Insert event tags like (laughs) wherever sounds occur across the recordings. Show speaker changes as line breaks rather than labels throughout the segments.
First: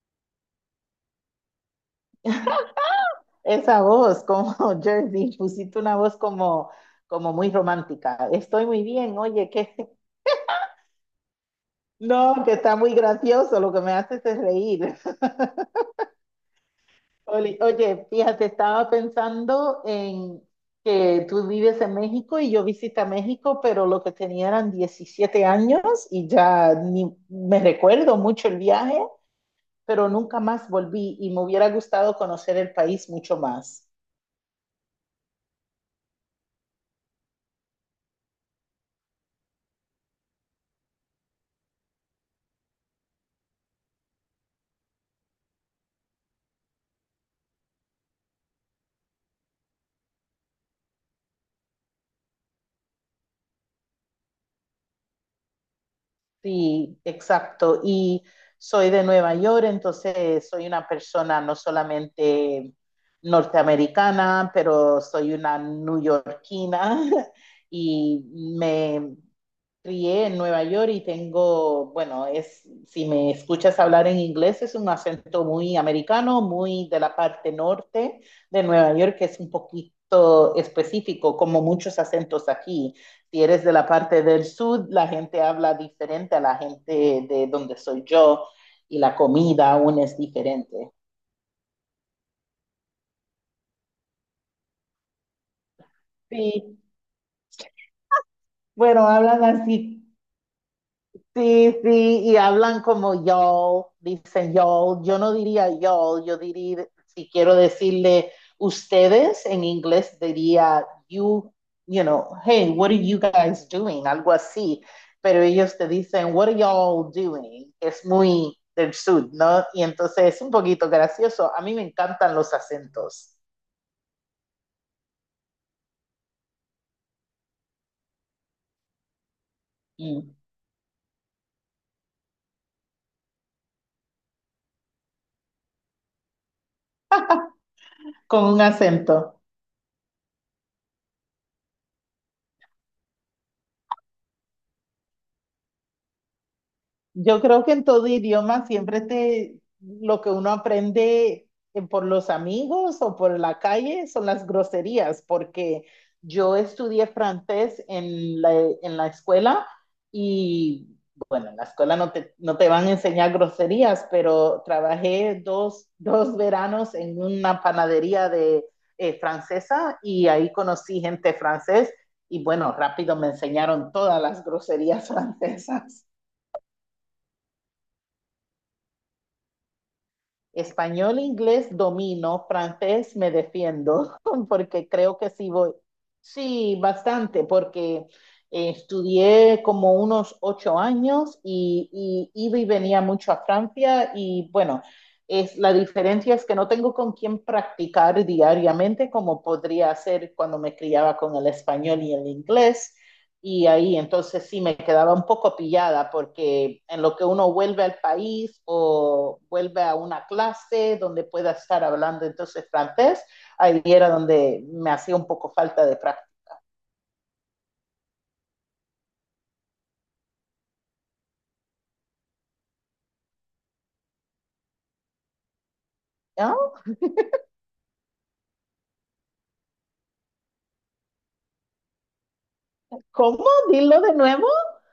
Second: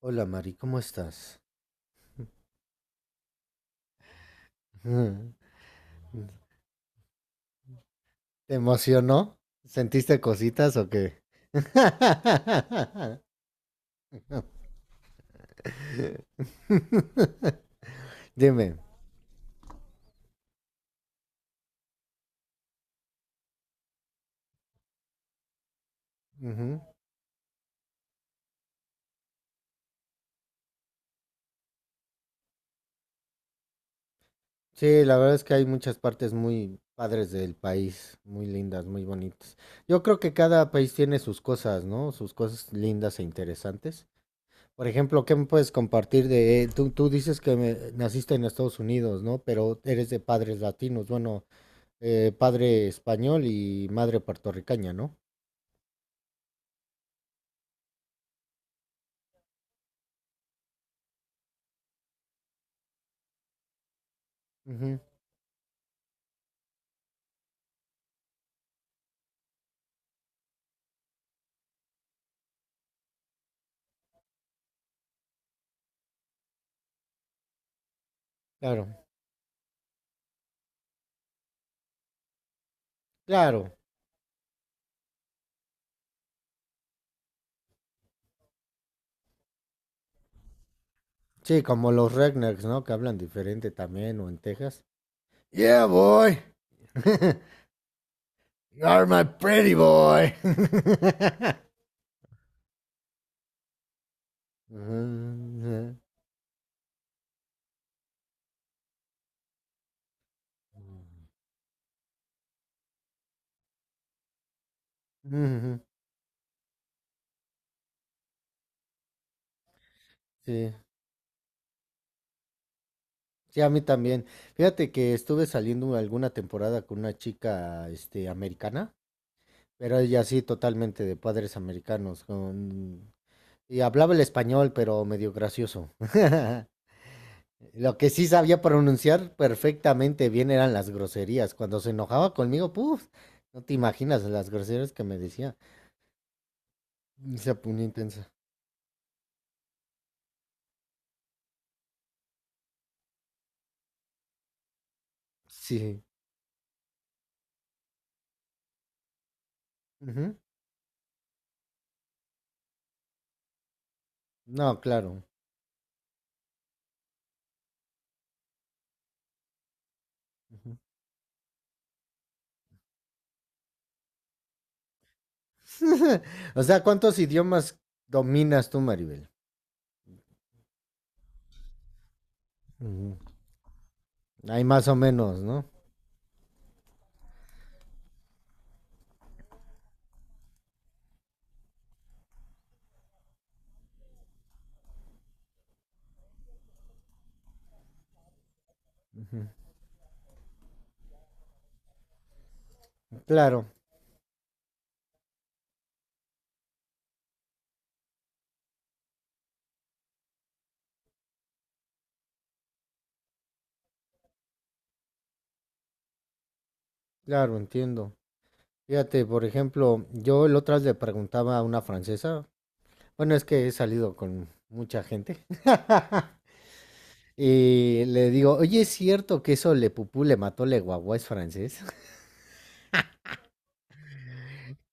Hola Mari, ¿cómo estás?
Esa voz, como (laughs)
(laughs)
Jersey, pusiste una voz
Mm.
como, como muy romántica.
¿Te
Estoy muy bien,
emocionó?
oye, que
¿Sentiste cositas o qué?
no, que está muy
(laughs)
gracioso, lo que me haces es reír. (laughs) Oye, fíjate,
Dime.
estaba pensando en que tú vives en México y yo visité México, pero lo que tenía eran 17 años y ya
Ujú.
ni me recuerdo mucho el viaje, pero nunca más volví y me hubiera gustado conocer el país mucho más.
Sí, la verdad es que hay muchas partes muy padres del país, muy lindas, muy bonitas. Yo creo que cada país tiene sus cosas, ¿no? Sus cosas lindas e interesantes. Por ejemplo, ¿qué me puedes compartir de... Tú dices que naciste en Estados Unidos, ¿no? Pero eres de padres latinos. Bueno, padre español y madre puertorriqueña, ¿no?
Sí, exacto. Y soy de Nueva York, entonces soy una persona no solamente norteamericana,
Ujú,
pero soy una neoyorquina (laughs) y me, crié en Nueva York y tengo, bueno, es, si me escuchas hablar en inglés, es un acento muy americano, muy de la parte norte de Nueva
claro,
York, que es un poquito específico, como muchos acentos aquí. Si eres
claro.
de la parte del sur, la gente habla diferente a la gente de donde soy yo y la comida aún es diferente.
Sí, como los rednecks, ¿no? Que hablan diferente también, o en Texas. Yeah, boy.
Sí,
(laughs) You are
bueno,
my
hablan
pretty
así.
boy. (laughs)
Sí, sí, y hablan como yo, dicen
Ujú,
yo, yo no diría
ujú,
yo, yo diría, si quiero decirle ustedes en inglés, diría you, you know, hey, what are you guys doing? Algo así, pero ellos
ujú.
te dicen, what are y'all doing? Es muy del sur, ¿no? Y entonces es un
Sí,
poquito gracioso, a mí me encantan los acentos.
sí, a mí también. Fíjate que estuve saliendo alguna temporada con una chica, americana, pero ella
Mm.
sí, totalmente de padres americanos, con... y hablaba el español, pero medio gracioso. (laughs) Lo que sí
Con
sabía
un
pronunciar
acento.
perfectamente bien eran las groserías. Cuando se enojaba conmigo, puf, no te imaginas las groserías que me decía.
Yo
Se
creo que
ponía
en todo
intensa.
idioma siempre lo que uno aprende por los amigos o por la calle son las groserías, porque
Sí.
yo estudié francés en en la escuela
Ujú.
y bueno, en la escuela no te van a enseñar groserías, pero
No, claro.
trabajé dos veranos en una panadería de, francesa y ahí
Ujú.
conocí gente francés y bueno, rápido me enseñaron todas las groserías (laughs) francesas.
(laughs) O sea, ¿cuántos idiomas dominas tú, Maribel?
Español, inglés domino,
Ujú.
francés me defiendo, (laughs)
Hay más
porque
o
creo que
menos,
sí
¿no?
voy. Sí, bastante, porque estudié como unos 8 años y iba y venía mucho a Francia y bueno, es, la diferencia es que no tengo con quién practicar diariamente como podría hacer cuando me criaba con el español y el inglés.
Claro,
Y ahí entonces sí me quedaba un poco pillada porque en lo que uno vuelve al país o vuelve a una clase donde pueda estar hablando entonces francés, ahí era donde me hacía un poco falta de práctica.
claro, entiendo. Fíjate, por ejemplo, yo el otro día le preguntaba a una francesa. Bueno, es que he salido con mucha gente. (laughs)
¿No?
Y le digo, oye, ¿es cierto que eso Le Pupú le mató Le Guagua es francés? (laughs)
¿Cómo? Dilo de nuevo.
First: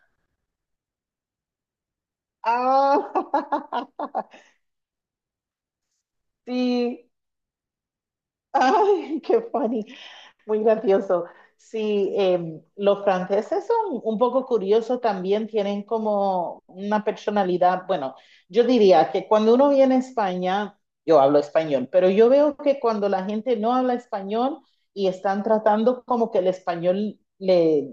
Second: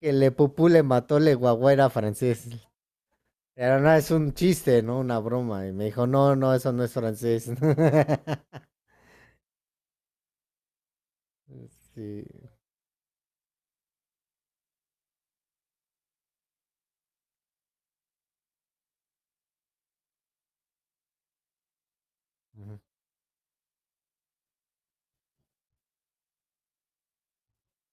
Que Le Pupú le mató Le Guagua era francés. Pero
Ah,
no, es un chiste, ¿no? Una broma. Y me dijo, no,
(laughs)
no, eso no es
sí.
francés. (laughs)
Ay, qué funny. Muy gracioso. Sí,
Sí.
los franceses son un poco curiosos también, tienen como una personalidad, bueno, yo diría que cuando uno viene a España, yo hablo español, pero yo veo que
Ujú,
cuando la gente no habla español y están tratando como que el español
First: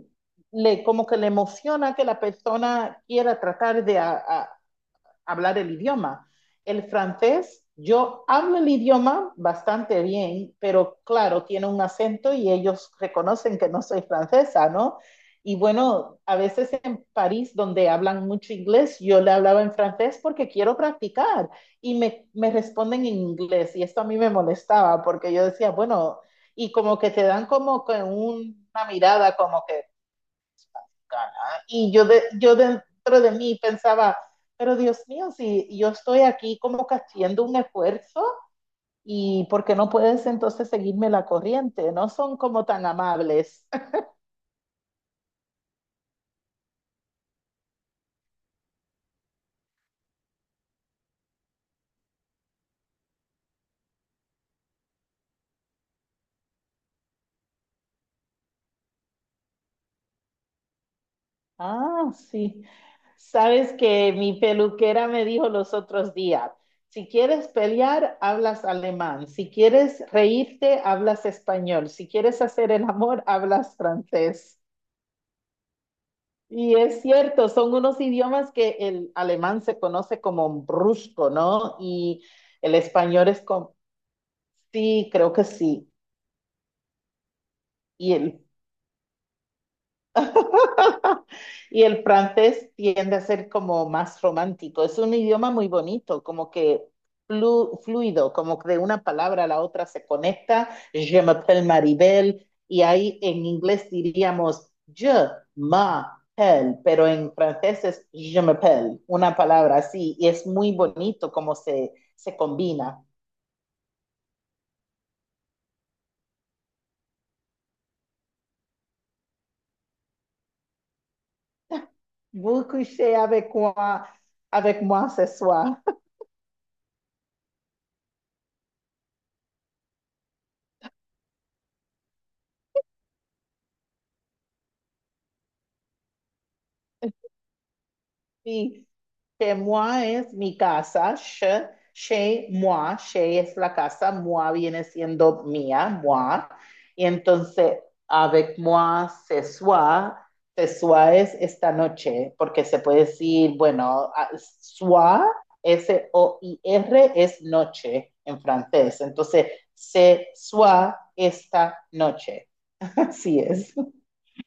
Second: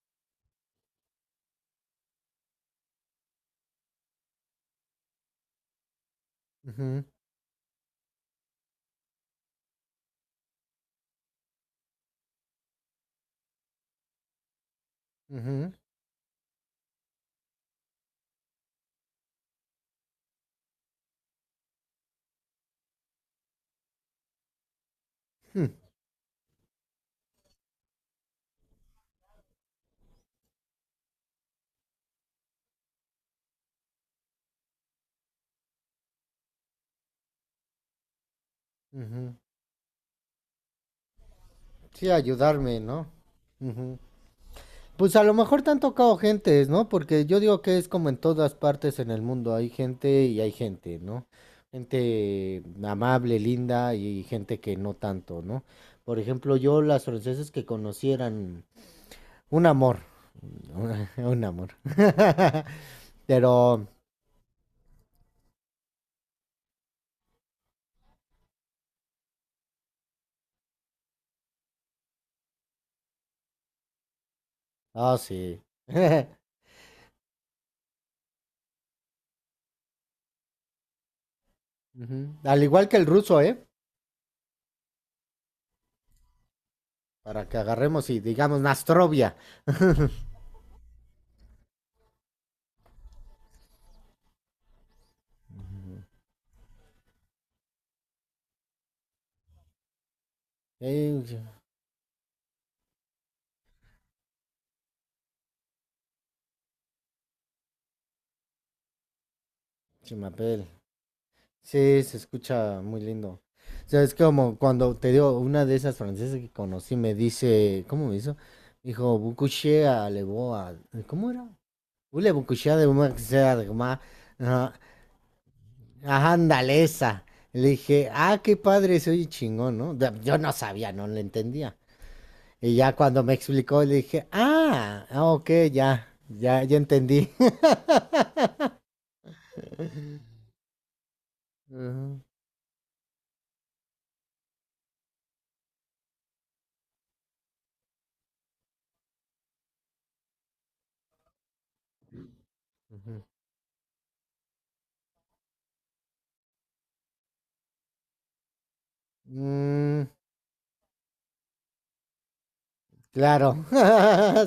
le como que le emociona que la persona quiera tratar de hablar el idioma. El
ujú,
francés, yo hablo el idioma bastante bien, pero claro, tiene un acento y ellos reconocen que no soy francesa, ¿no? Y
ujú.
bueno, a veces en París, donde hablan mucho inglés, yo le hablaba en francés porque quiero practicar me responden en inglés. Y esto a mí me molestaba porque yo
Hmm.
decía, bueno, y como que te dan como con una mirada como que gana. Y yo dentro de mí pensaba, pero Dios mío, si yo estoy aquí como que haciendo un esfuerzo
Ujú.
y ¿por qué no puedes entonces seguirme la corriente? No
Sí,
son como
ayudarme,
tan
¿no?
amables.
Ujú.
(laughs)
Pues a lo mejor te han tocado gentes, ¿no? Porque yo digo que es como en todas partes en el mundo, hay gente y hay gente, ¿no? Gente amable, linda y gente que no tanto, ¿no? Por ejemplo, yo las francesas que conocieran un amor, (laughs) un amor.
Ah, sí.
(laughs)
Sabes
Pero,
que mi peluquera me dijo los otros días, si quieres pelear, hablas alemán. Si quieres reírte, hablas español. Si quieres hacer el amor, hablas francés.
ah, sí. (laughs)
Y es cierto, son unos idiomas que el alemán se conoce como brusco, ¿no? Y
Ujú. Al
el
igual que el
español
ruso,
es
¿eh?
como, sí, creo que sí.
Para que agarremos
Y
y
el
digamos Nastrovia.
Y el francés tiende a ser como más romántico. Es un idioma muy bonito, como que fluido, como que de una palabra a la otra se conecta. Je
Eh,
m'appelle Maribel. Y ahí en inglés diríamos je m'appelle, pero en francés es je m'appelle, una palabra así. Y es
chimapel.
muy bonito como
Sí, se
se
escucha muy
combina.
lindo. O sea, es como cuando te digo, una de esas francesas que conocí me dice, ¿cómo me hizo? Dijo, Bukushé a Leboa. ¿Cómo era? Ule
Vous
Bukushé de una
couchez
que sea de ma-. Ajá,
avec moi ce soir. (laughs)
ajá, ándale esa. Le dije, ah, qué padre, se oye chingón, ¿no? Da- Yo no sabía, no le entendía. Y ya cuando me explicó, le dije, ah, ah, ok, ya, ya, ya entendí.
Sí. Chez moi es mi casa, che,
(laughs) Ujú,
chez moi, chez es la casa, moi viene siendo mía, moi. Y entonces, avec moi, ce soir es esta noche, porque se puede
ujú.
decir, bueno, soir, SOIR es noche en francés. Entonces,
Mm,
ce soir, esta noche. (laughs) Así
claro,
es.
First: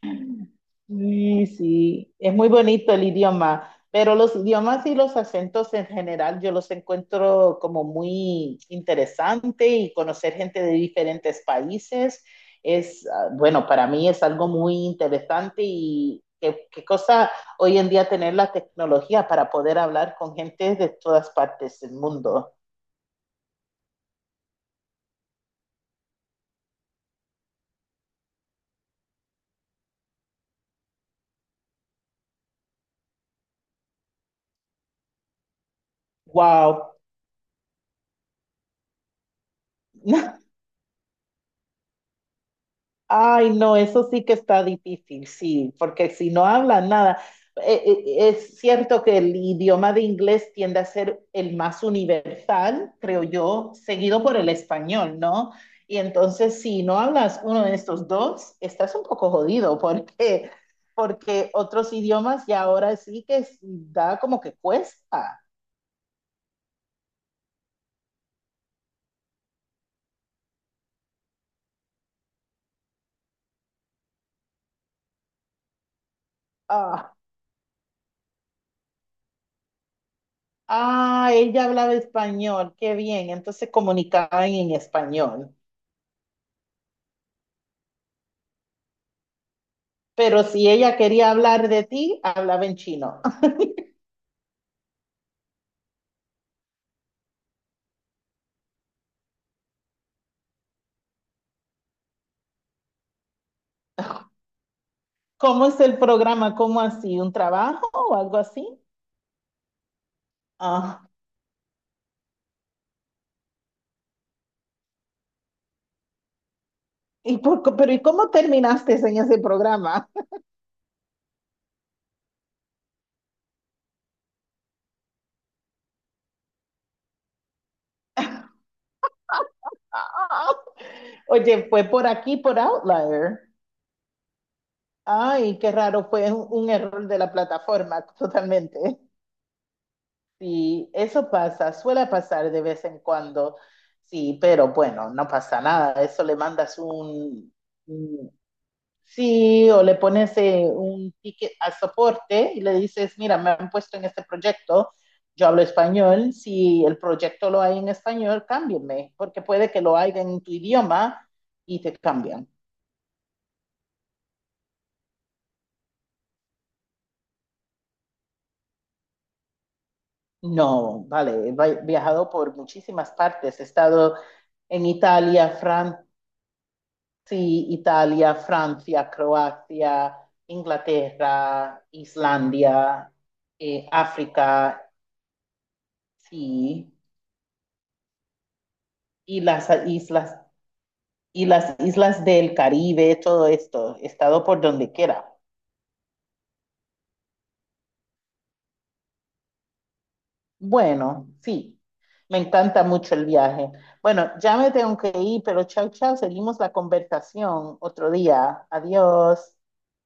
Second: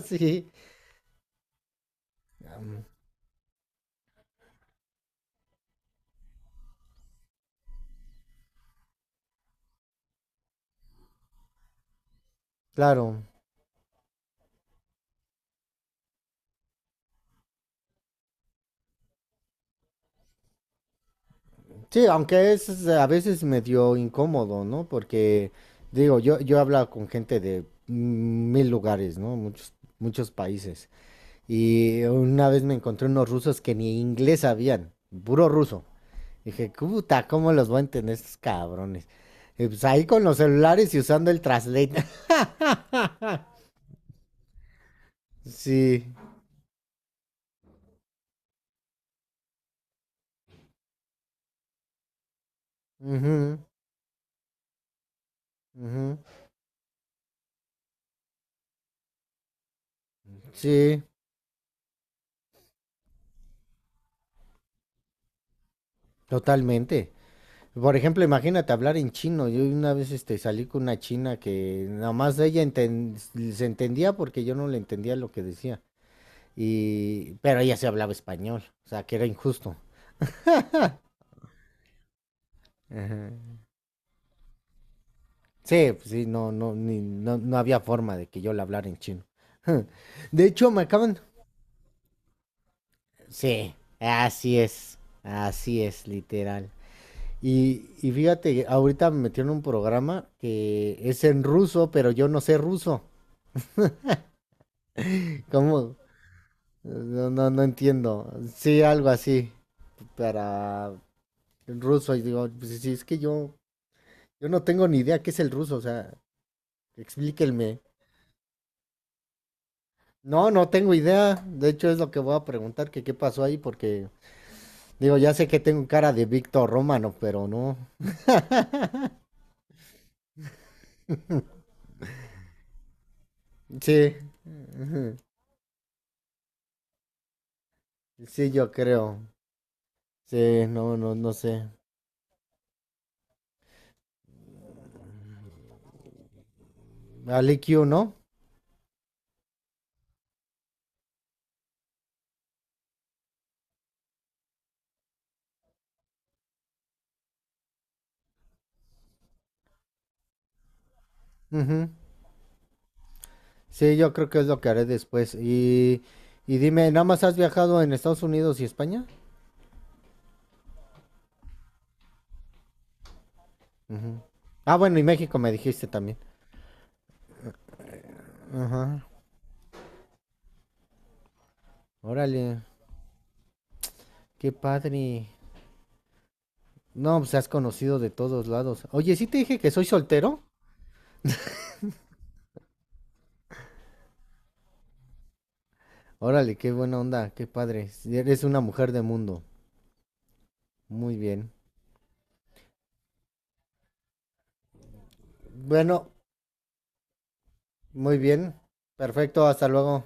(laughs) sí,
Sí, sí, es muy
um,
bonito el idioma, pero los idiomas y los acentos en general yo los encuentro como muy interesante y conocer gente de diferentes países es,
claro.
ah, bueno, para mí es algo muy interesante y qué, qué cosa hoy en día tener la tecnología para poder hablar con gente de todas partes del
Sí, aunque
mundo.
es a veces medio incómodo, ¿no? Porque, digo, yo he hablado con gente de mil lugares, ¿no? Muchos, muchos países. Y una vez me encontré unos rusos que ni inglés sabían, puro ruso. Dije,
Wow.
puta, ¿cómo los voy a entender estos cabrones? Y pues ahí con los
(laughs)
celulares y usando el translate. (laughs)
Ay, no, eso sí que está difícil, sí, porque
Sí.
si no hablan nada, es cierto que el idioma de inglés tiende a ser el más universal, creo
Ujú,
yo, seguido por el español, ¿no? Y
ujú.
entonces, si no hablas uno de estos dos, estás un poco jodido, porque
Sí,
porque otros idiomas y ahora sí que es- da como que cuesta.
totalmente. Por ejemplo, imagínate hablar en chino. Yo una vez salí con una china que nada más ella se entendía porque yo no le entendía lo que decía.
Ah,
Y, pero ella sí hablaba español, o sea, que era injusto.
ah, ella hablaba español, qué bien,
Ajá.
entonces comunicaban en español.
Sí, pues sí, no, no, no, no había forma de que yo le hablara en chino. (laughs)
Pero
De
si
hecho, me
ella
acaban...
quería hablar de ti, hablaba en chino. (laughs)
Sí, así es, literal. Y fíjate, ahorita me metieron un programa que es en ruso, pero yo no sé ruso. (laughs)
¿Cómo es
¿Cómo?
el programa? ¿Cómo así?
No,
¿Un
no, no
trabajo o
entiendo.
algo así?
Sí, algo así para
Ah,
el ruso. Y digo, pues sí, es que yo no tengo ni idea qué es el ruso, o sea,
¿y por qué-
explíquenme.
pero ¿y cómo terminaste en ese programa? (laughs)
No, no tengo idea. De hecho, es lo que voy a preguntar, que qué pasó ahí, porque digo, ya sé que tengo cara de Víctor Romano, pero no.
Ah, oye, fue por aquí, por Outlier.
Sí, (laughs) ujú,
Ay, qué raro, fue un error de la plataforma, (laughs)
sí, yo
totalmente.
creo. Sí,
Sí,
no, no,
eso
no sé.
pasa, suele pasar de vez en cuando. Sí, pero bueno, no pasa nada. Eso le mandas
¿Al
un.
IQ, no?
Sí, o le pones un ticket al soporte y le dices, mira, me han puesto en este proyecto, yo hablo español, si el proyecto lo hay en español, cámbienme, porque puede que lo haya en tu idioma y
Ujú.
te cambian.
Sí, yo creo que es lo que haré después. Y dime, ¿nada más has viajado en Estados Unidos y España?
No, vale, viajado por muchísimas partes, he estado
Ujú. Ah,
en
bueno, y México
Italia,
me dijiste
Francia,
también.
Italia,
Ajá.
Francia, Croacia, Inglaterra,
Órale,
Islandia,
qué
África,
padre.
sí,
No, pues has conocido de todos lados. Oye, ¿sí te
y
dije
las
que soy
islas
soltero?
y las islas del Caribe, todo esto, he estado por donde quiera.
Órale, qué buena onda, qué padre. Sí, eres una mujer de mundo. Muy
Bueno,
bien.
sí, me encanta mucho el viaje. Bueno, ya me tengo que ir, pero chao,
Bueno,
chao, seguimos la conversación otro
muy bien.
día.
Perfecto,
Adiós.
hasta luego.